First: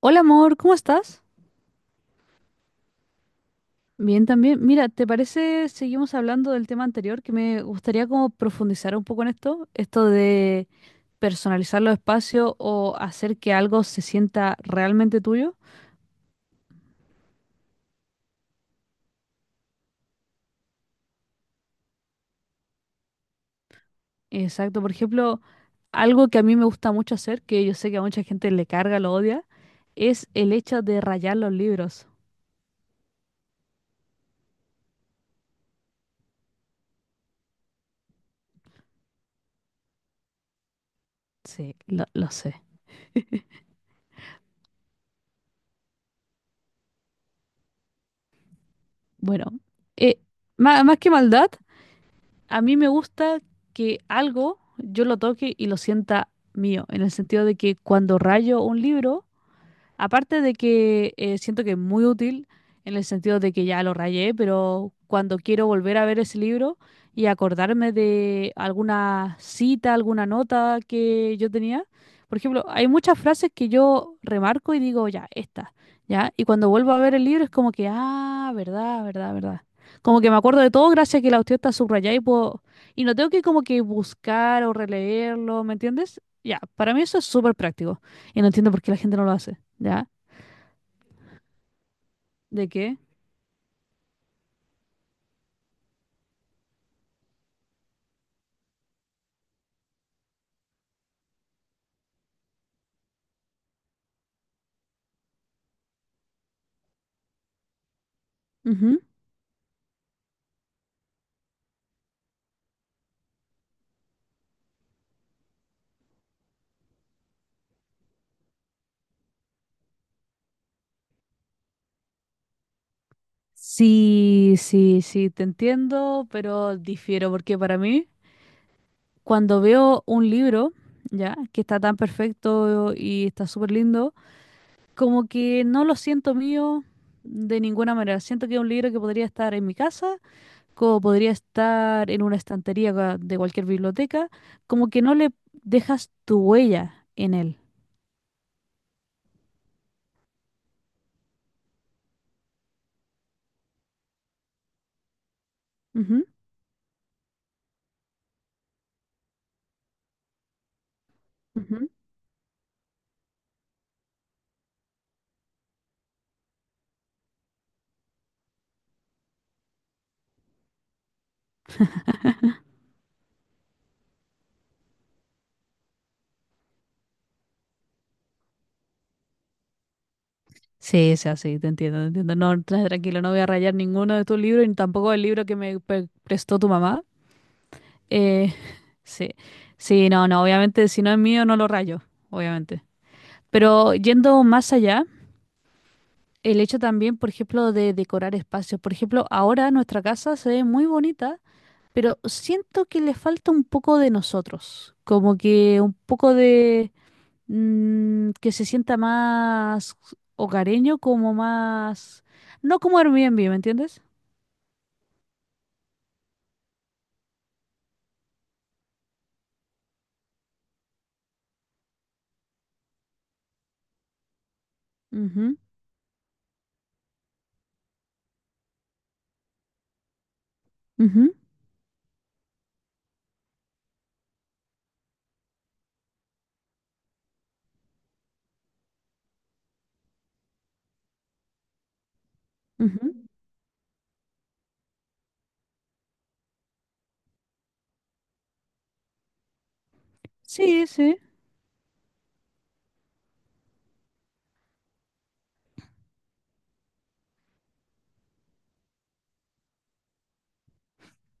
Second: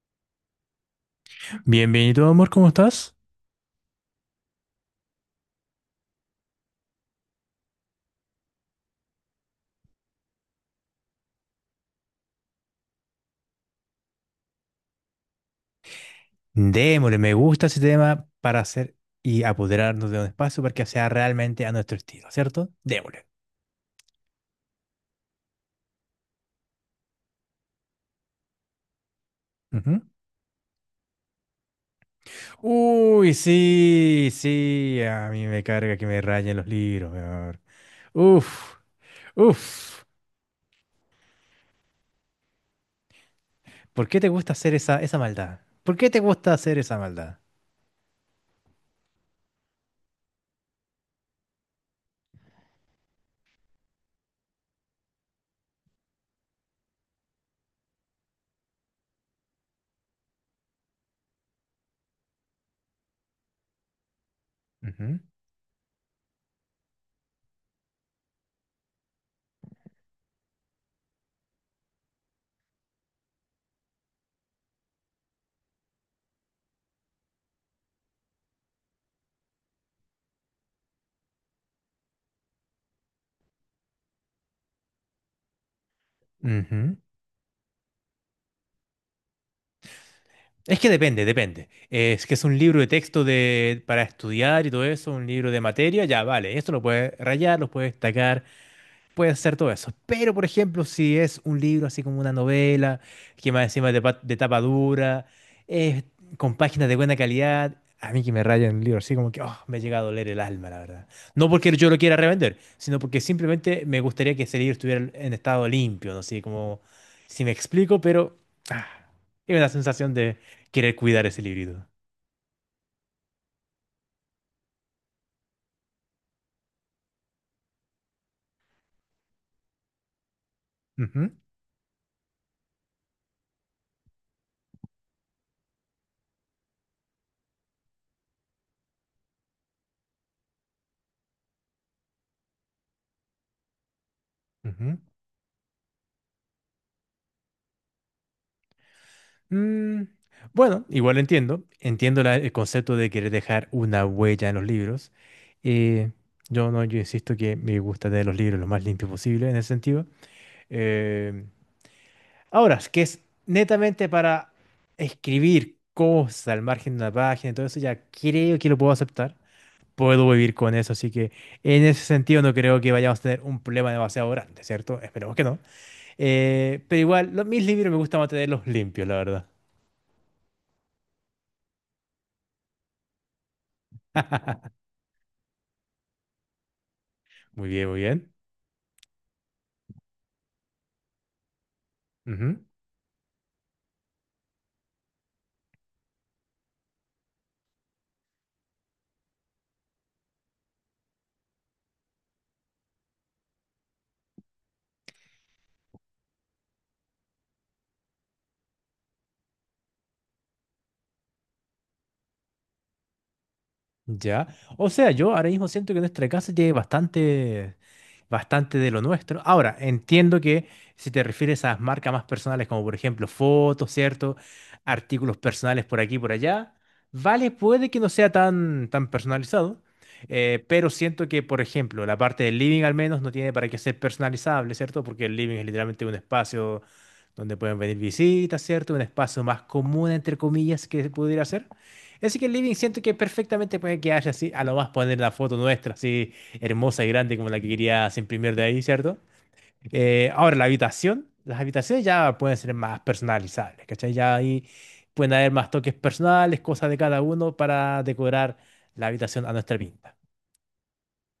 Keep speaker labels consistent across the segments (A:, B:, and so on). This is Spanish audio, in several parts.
A: Hola amor, ¿cómo estás?
B: Bienvenido, amor, ¿cómo estás?
A: Bien también. Mira, ¿te parece seguimos hablando del tema anterior que me gustaría como profundizar un poco en esto de personalizar los espacios o hacer que algo se sienta realmente tuyo?
B: Démosle, me gusta a ese tema para hacer y apoderarnos de un espacio para que sea realmente a nuestro estilo, ¿cierto? Démosle.
A: Exacto, por ejemplo, algo que a mí me gusta mucho hacer, que yo sé que a mucha gente le carga, lo odia,
B: Ujú.
A: es el hecho de rayar los libros.
B: Uy, sí, sí, a mí me carga que me rayen los libros, mi amor. Uf, uf.
A: Sí, lo sé.
B: ¿Por qué te gusta hacer esa maldad? ¿Por qué te gusta hacer esa maldad?
A: Bueno, eh, más, que maldad, a mí me gusta que algo yo lo toque y lo sienta mío, en el sentido de que cuando rayo un libro, aparte de que siento que es muy útil en el sentido de que ya lo rayé, pero
B: Ujú,
A: cuando quiero volver a ver ese libro y acordarme de alguna cita, alguna nota que yo tenía, por ejemplo, hay muchas frases que yo remarco y digo, ya, esta, ya, y cuando vuelvo a ver el libro es como que, ah, verdad, verdad, verdad. Como que me acuerdo de todo gracias a que la cuestión está subrayada y puedo, y no tengo que como que buscar o releerlo, ¿me entiendes? Ya, para
B: ujú.
A: mí eso es súper práctico y no entiendo por qué la gente no lo hace. ¿Ya?
B: Es que depende. Es que es un
A: ¿De
B: libro de
A: qué?
B: texto de, para estudiar y todo eso, un libro de materia, ya vale. Esto lo puedes rayar, lo puedes destacar, puede ser todo eso. Pero, por ejemplo, si es un libro así como una novela, que más encima es de, de tapa dura, eh, con páginas de buena calidad, a mí que me rayan el libro,
A: Ujú.
B: así como que oh, me llega a doler el alma, la verdad. No porque yo lo quiera revender, sino porque simplemente me gustaría que ese libro estuviera en estado limpio, no sé como si me explico, pero ah, es una sensación de querer cuidar ese librito.
A: Sí, sí, sí, te entiendo, pero difiero porque para mí, cuando veo un libro,
B: Ujú,
A: ¿ya? Que está tan perfecto y está súper lindo, como que no lo siento mío de ninguna manera. Siento que es un libro que podría estar en mi casa, como podría estar en una estantería de cualquier biblioteca,
B: ujú.
A: como que no le dejas tu huella en él.
B: Mm, bueno, igual entiendo. Entiendo el concepto de querer dejar una huella en los libros. Eh,
A: Ujú,
B: yo no, yo insisto que me gusta tener los libros lo más limpios posible en ese sentido. Eh,
A: ujú.
B: ahora, es que es netamente para escribir cosas al margen de una página y todo eso, ya creo que lo puedo aceptar. Puedo vivir con eso, así que en ese sentido no creo que vayamos a tener un problema demasiado grande, ¿cierto? Esperemos que no. Pero igual, mis libros me gusta mantenerlos limpios, la verdad.
A: Sí, sí, así, te entiendo, te entiendo. No, tranquilo, no voy a rayar ninguno de tus libros, ni tampoco el libro que me prestó tu mamá.
B: Muy bien, muy bien.
A: Eh, sí, sí, no, no, obviamente, si no es mío, no lo rayo,
B: Ujú.
A: obviamente. Pero yendo más allá, el hecho también, por ejemplo, de decorar espacios. Por ejemplo, ahora nuestra casa se ve muy bonita, pero siento que le falta un poco de nosotros, como que un poco de que se sienta más hogareño, como más, no como Airbnb, ¿me entiendes?
B: Ya. O sea, yo ahora mismo siento que nuestra casa tiene bastante de lo nuestro. Ahora, entiendo que si te refieres a marcas más personales, como por ejemplo fotos, ¿cierto? Artículos
A: Ujú,
B: personales por aquí y por allá, vale, puede que no sea tan personalizado, pero siento
A: ujú,
B: que, por ejemplo, la parte del living al menos no tiene para qué ser personalizable, ¿cierto? Porque el living es literalmente un espacio donde pueden venir visitas, ¿cierto? Un espacio más común, entre comillas, que pudiera ser. Así que el living siento que
A: ujú.
B: perfectamente puede quedarse así. A lo más poner la foto nuestra así hermosa y grande como la que querías imprimir de ahí, ¿cierto? Ahora, la
A: Sí, sí.
B: habitación. Las habitaciones ya pueden ser más personalizables, ¿cachai? Ya ahí pueden haber más toques personales, cosas de cada uno para decorar la habitación a nuestra pinta.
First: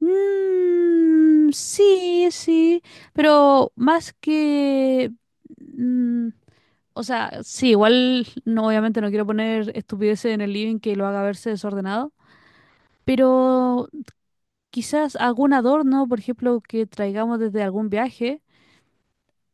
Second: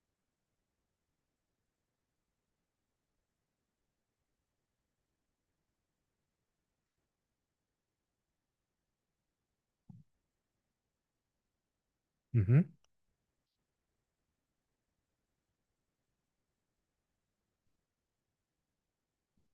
A: Sí, sí, pero más que... mm, o sea, sí, igual no, obviamente no quiero poner estupideces en el living que lo haga verse desordenado,
B: Ujú.
A: pero quizás algún adorno, por ejemplo, que traigamos desde algún viaje,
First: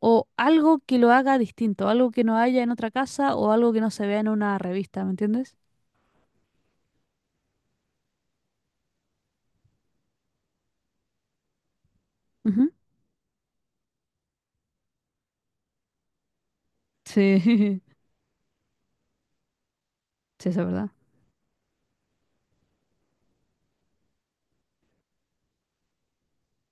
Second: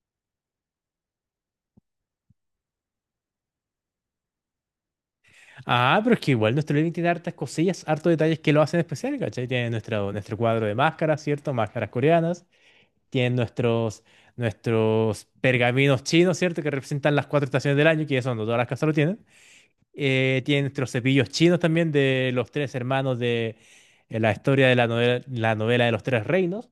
A: o algo que lo haga distinto, algo que no haya en otra casa o algo que no se vea en una revista, ¿me entiendes?
B: Ah, pero es que igual nuestro living tiene hartas cosillas, hartos detalles que lo hacen especial, ¿cachai? Tiene nuestro cuadro de máscaras, ¿cierto? Máscaras coreanas.
A: Ujú.
B: Tienen nuestros, nuestros pergaminos chinos, ¿cierto? Que representan las cuatro estaciones
A: Sí,
B: del año, que ya son, no todas las casas lo tienen.
A: sí, eso
B: Tienen
A: es
B: nuestros
A: verdad.
B: cepillos chinos también de los tres hermanos de la historia de la novela de los tres reinos.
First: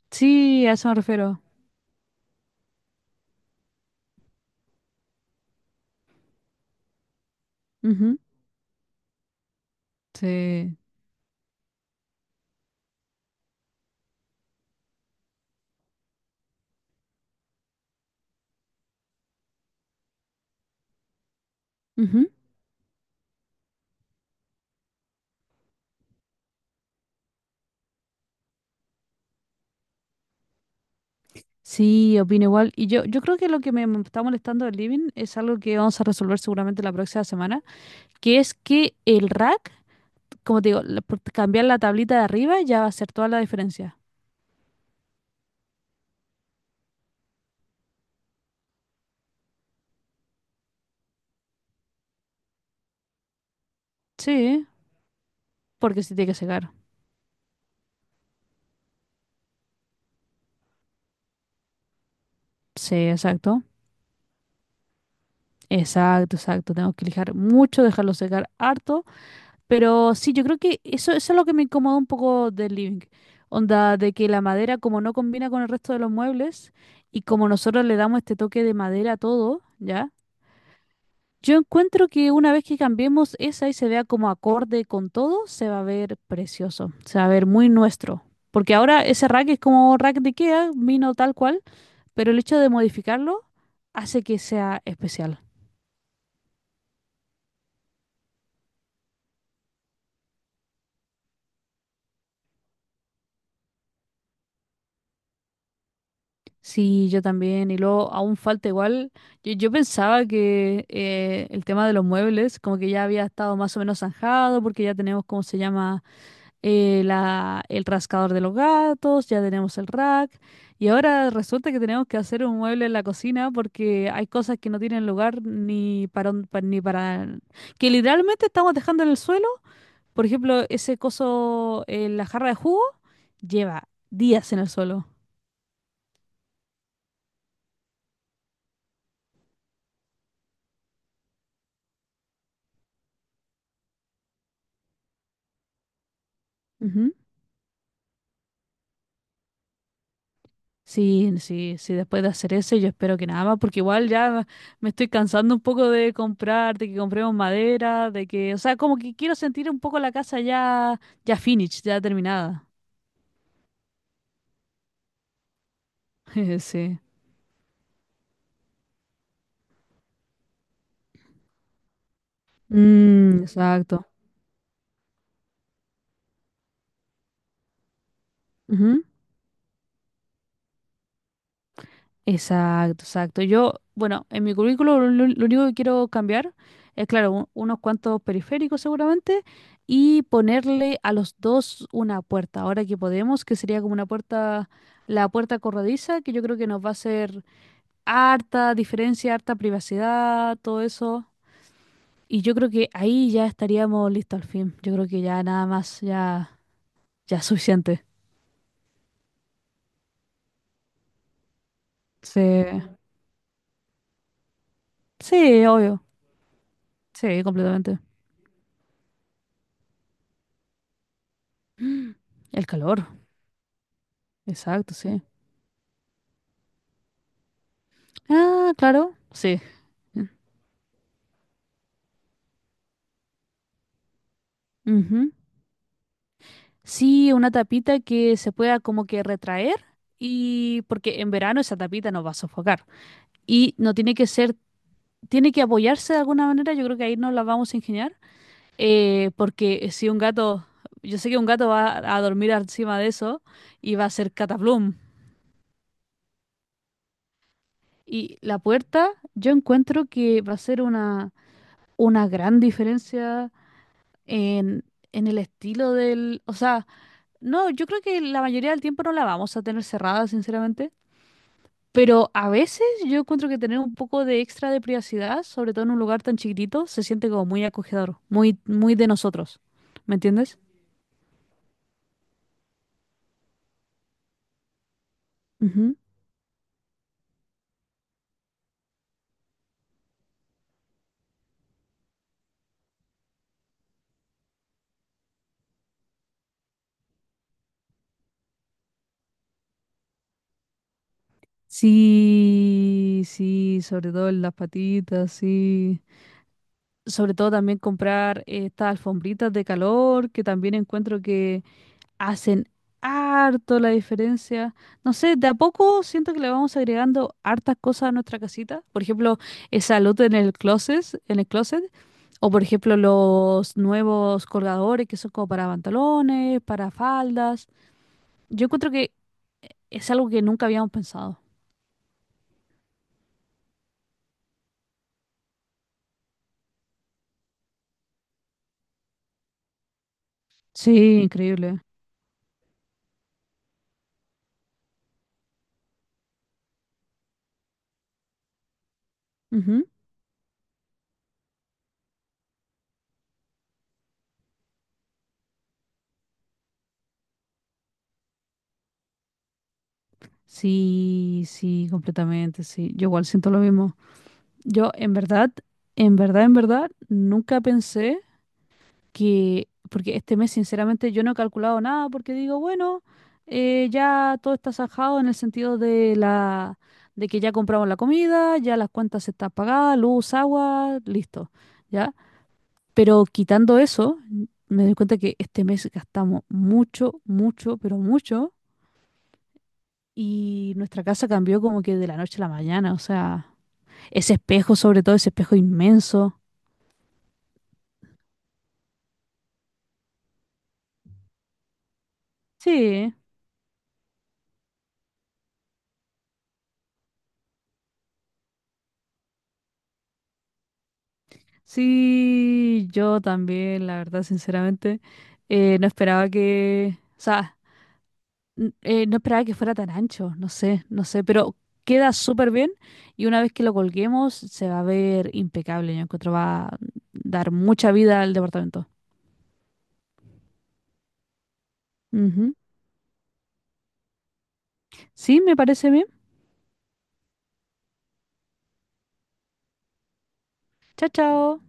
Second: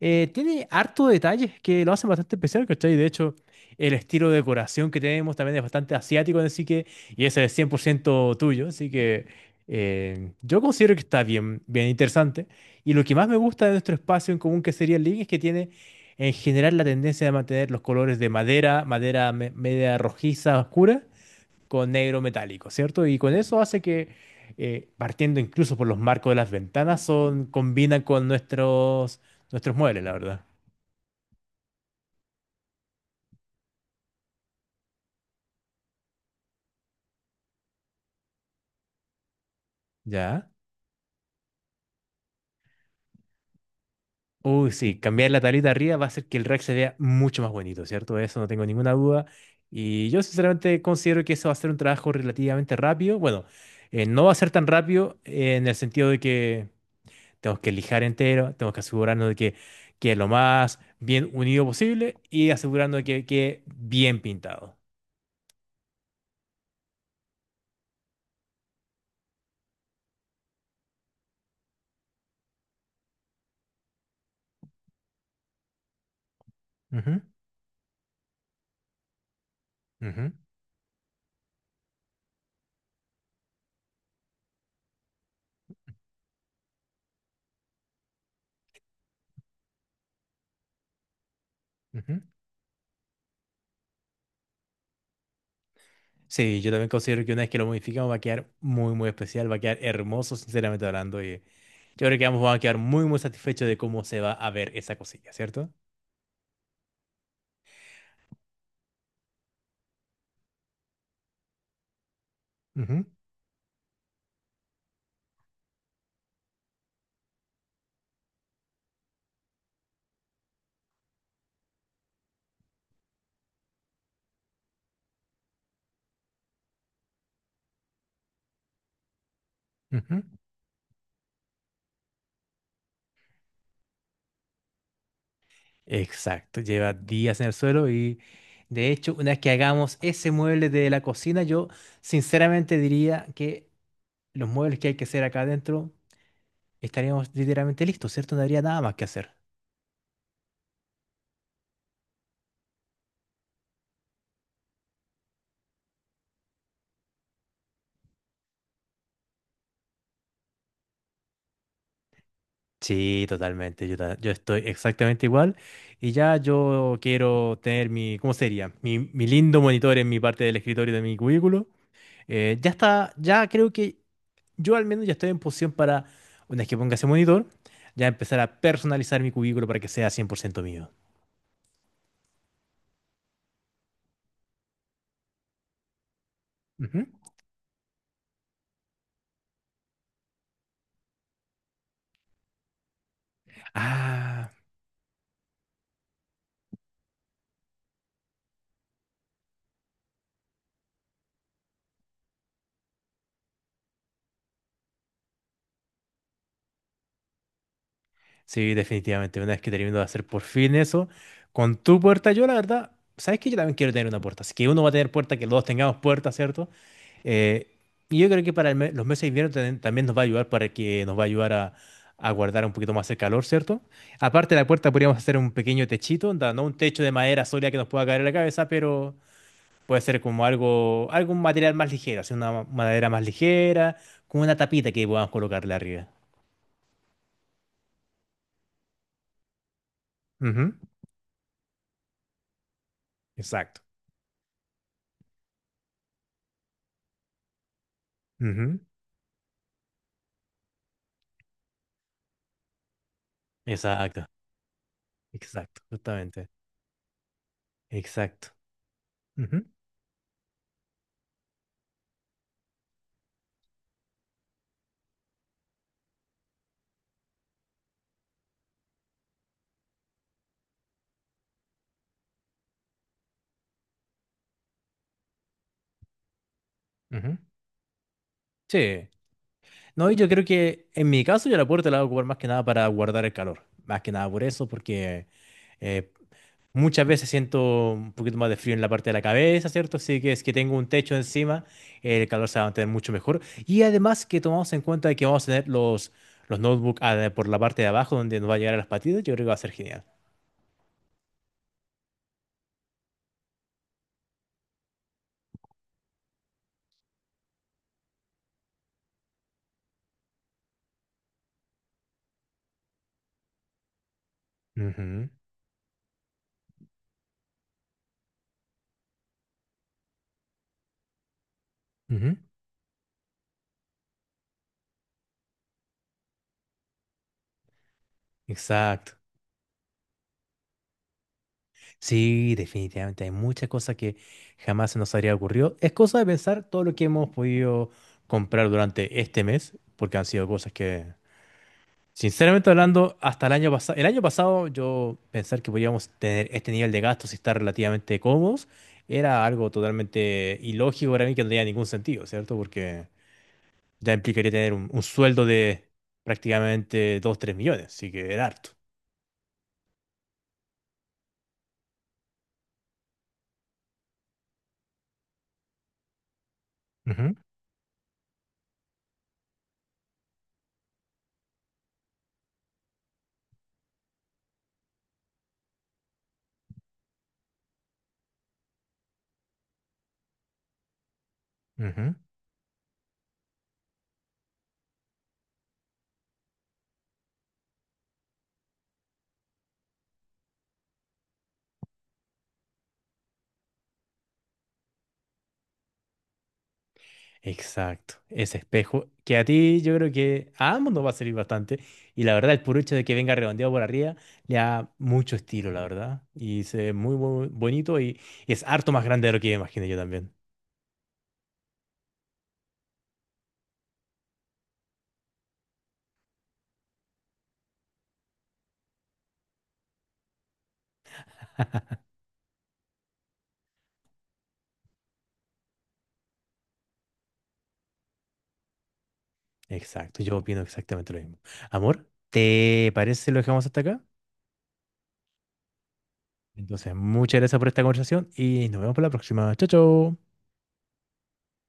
B: Tiene
A: Sí, a eso me
B: harto
A: refiero.
B: detalles que lo hacen bastante especial, ¿cachai? De hecho, el estilo de decoración que tenemos también es bastante asiático, así que, y ese es cien por
A: Ujú.
B: ciento tuyo, así que yo
A: Sí.
B: considero que está bien, bien interesante. Y lo que más me gusta de nuestro espacio en común, que sería el living, es que tiene en general la tendencia de mantener los colores de madera, madera media rojiza, oscura, con negro
A: Ujú.
B: metálico, ¿cierto? Y con eso hace que, partiendo incluso por los marcos de las ventanas, son, combinan con nuestros muebles, la verdad.
A: Sí, opino igual. Y yo creo que lo que me está molestando del living es algo que vamos a resolver seguramente la próxima semana, que es que el rack,
B: ¿Ya?
A: como te digo, por cambiar la tablita de arriba ya va a hacer toda la diferencia.
B: Uy, sí, cambiar la tablita arriba va a hacer que el rack se vea mucho más bonito, ¿cierto? De eso no tengo ninguna duda. Y yo sinceramente considero que eso va a ser un trabajo relativamente rápido. Bueno, no va a ser tan
A: Sí,
B: rápido en el
A: porque
B: sentido
A: se
B: de
A: tiene que
B: que
A: secar.
B: tenemos que lijar entero, tenemos que asegurarnos de que quede lo más bien unido posible y
A: Sí,
B: asegurarnos de que
A: exacto.
B: quede bien pintado.
A: Exacto, exacto. Tengo que lijar mucho, dejarlo secar harto. Pero sí, yo creo que eso es lo que me incomoda un poco del living. Onda de que la madera, como no combina con el resto de los muebles,
B: Ujú,
A: y como nosotros le damos este toque de madera a todo, ¿ya?
B: ujú,
A: Yo encuentro que una vez que cambiemos esa y se vea como acorde con todo, se va a ver precioso, se va a ver muy nuestro. Porque ahora ese rack es como rack de IKEA, vino tal cual,
B: ujú.
A: pero el hecho de modificarlo hace que sea especial.
B: Sí, yo también considero que una vez que lo modificamos va a quedar muy, muy especial, va a quedar hermoso, sinceramente hablando. Y yo creo que ambos van a quedar muy, muy satisfechos de cómo se va a ver esa cosilla, ¿cierto?
A: Sí, yo también. Y luego aún falta igual. Yo pensaba que el tema de los muebles como que
B: Ujú,
A: ya había estado más o menos zanjado porque ya tenemos, ¿cómo se llama? El rascador de los gatos, ya tenemos el rack. Y ahora resulta que tenemos que hacer un mueble en la cocina porque hay cosas que no tienen lugar ni para, ni para... que literalmente estamos dejando en el suelo.
B: ujú.
A: Por ejemplo, ese coso, la jarra de jugo, lleva días en el suelo.
B: Exacto, lleva días en el suelo y de hecho, una vez que hagamos ese mueble de la cocina, yo sinceramente diría que los muebles que hay que hacer acá adentro estaríamos literalmente listos, ¿cierto? No habría nada más que hacer.
A: Sí, sí, sí, después de hacer ese yo espero que nada más, porque igual ya me estoy cansando un poco de comprar, de que compremos madera, de que, o sea, como que quiero sentir un poco la casa ya, ya finished, ya terminada.
B: Sí, totalmente. Yo, yo estoy exactamente igual. Y ya yo
A: Sí.
B: quiero tener mi, ¿cómo sería? Mi lindo monitor en mi parte del escritorio de mi cubículo. Ya está, ya creo que
A: Exacto.
B: yo al menos ya estoy en posición para, una vez que ponga ese monitor, ya empezar a personalizar mi cubículo para que sea 100% mío.
A: Exacto, exacto. Yo, bueno, en mi currículo lo único que quiero cambiar
B: Ujú.
A: es, claro, unos cuantos periféricos seguramente y ponerle a los dos una puerta. Ahora que podemos, que sería como una
B: Ah,
A: puerta, la puerta corrediza, que yo creo que nos va a hacer harta diferencia, harta privacidad, todo eso. Y yo creo que ahí ya estaríamos listos al fin. Yo creo que ya nada más, ya, ya es suficiente.
B: sí, definitivamente. Una vez que termino de hacer por fin eso, con tu puerta,
A: Sí,
B: yo la verdad, ¿sabes que Yo también quiero tener una puerta. Así que uno va a tener puerta, que los dos
A: sí,
B: tengamos
A: obvio.
B: puerta, ¿cierto?
A: Sí,
B: Eh,
A: completamente.
B: y yo creo que para los meses de invierno también, también nos va a ayudar para que nos va a ayudar a guardar
A: El
B: un poquito
A: calor,
B: más el calor, ¿cierto? Aparte de la puerta
A: exacto,
B: podríamos
A: sí.
B: hacer un pequeño techito, onda, no un techo de madera sólida que nos pueda caer en la cabeza,
A: Ah,
B: pero
A: claro, sí.
B: puede ser como algún material más ligero, así una madera más ligera, con una tapita que podamos
A: Ujú.
B: colocarle arriba.
A: Sí, una tapita que se pueda como que retraer
B: Ujú.
A: y porque en verano esa tapita nos va a sofocar y
B: Exacto.
A: no tiene que ser, tiene que apoyarse de alguna manera, yo creo que ahí nos la vamos a ingeniar
B: Ujú.
A: porque si un gato, yo sé que un gato va a dormir encima de eso y va a
B: Exacto.
A: ser cataplum
B: Exacto. Justamente.
A: y
B: Exacto.
A: la puerta yo
B: Ujú,
A: encuentro que va a ser una gran diferencia en, en el estilo del, o sea... No, yo creo que la mayoría del tiempo no la vamos a tener cerrada, sinceramente. Pero a veces yo encuentro que tener un poco de extra de privacidad, sobre todo en un lugar tan chiquitito, se siente
B: ujú.
A: como muy acogedor, muy, muy de
B: Sí.
A: nosotros.
B: No,
A: ¿Me
B: y yo creo
A: entiendes?
B: que en mi caso yo la puerta la voy a ocupar más que nada para guardar el calor. Más que nada por eso, porque
A: Ujú.
B: eh, muchas veces siento un poquito más de frío en la parte de la cabeza, ¿cierto? Así que es que tengo un techo encima, el calor se va a mantener mucho mejor. Y además que tomamos en cuenta que vamos a tener los notebooks ah, por la parte de abajo donde nos va a llegar a las patitas, yo creo que va a ser genial.
A: Sí, sí, sobre todo en las patitas, sí. Sobre todo también comprar estas alfombritas de calor, que también encuentro hacen harto la diferencia. No
B: Ujú,
A: sé, de a poco siento que le vamos agregando hartas cosas a nuestra casita. Por ejemplo, esa luz en el closet, en el closet.
B: ujú.
A: O por ejemplo, los nuevos colgadores que son como para pantalones, para faldas. Yo encuentro que
B: Exacto.
A: es algo que nunca habíamos pensado.
B: Sí, definitivamente hay muchas cosas que jamás se nos habría ocurrido. Es cosa de pensar todo lo que hemos podido comprar durante este mes, porque han sido cosas que,
A: Sí, increíble.
B: sinceramente hablando, hasta el año pasado yo pensar que podíamos tener este nivel de gastos y estar relativamente cómodos era algo
A: Ujú.
B: totalmente ilógico para mí que no tenía ningún sentido, ¿cierto? Porque ya implicaría tener un sueldo de prácticamente 2 o 3 millones, así que era harto.
A: Sí, sí, completamente, sí. Yo igual siento lo mismo. Yo en verdad, en verdad, en verdad,
B: Ujú,
A: nunca pensé. Que, porque este mes sinceramente yo no he calculado nada porque digo, bueno, ya todo está sajado en el sentido de la, de que ya compramos la comida, ya las cuentas están pagadas, luz, agua, listo,
B: ujú.
A: ¿ya? Pero quitando eso, me doy cuenta que este mes gastamos mucho, mucho, pero mucho y nuestra casa cambió como que de la noche a la mañana, o sea, ese espejo, sobre todo ese espejo inmenso.
B: Exacto, ese espejo que a ti yo creo que a ambos nos va a servir bastante y la verdad el puro hecho de
A: Sí.
B: que venga redondeado por arriba le da mucho estilo, la verdad, y se ve muy, bonito y es harto más grande de lo que imaginé yo también.
A: Sí, yo también, la verdad, sinceramente, no esperaba que, o sea, no esperaba que fuera tan ancho, no sé, no sé, pero queda súper bien y una vez que lo colguemos se va a ver impecable, yo encuentro va a dar mucha vida al departamento.
B: Exacto, yo opino exactamente lo mismo. Amor,
A: Ujú.
B: ¿te parece si lo dejamos hasta acá?
A: Sí, me parece bien.
B: Entonces, muchas gracias por esta conversación y nos vemos para la próxima. Chao, chao.
A: Chao, chao.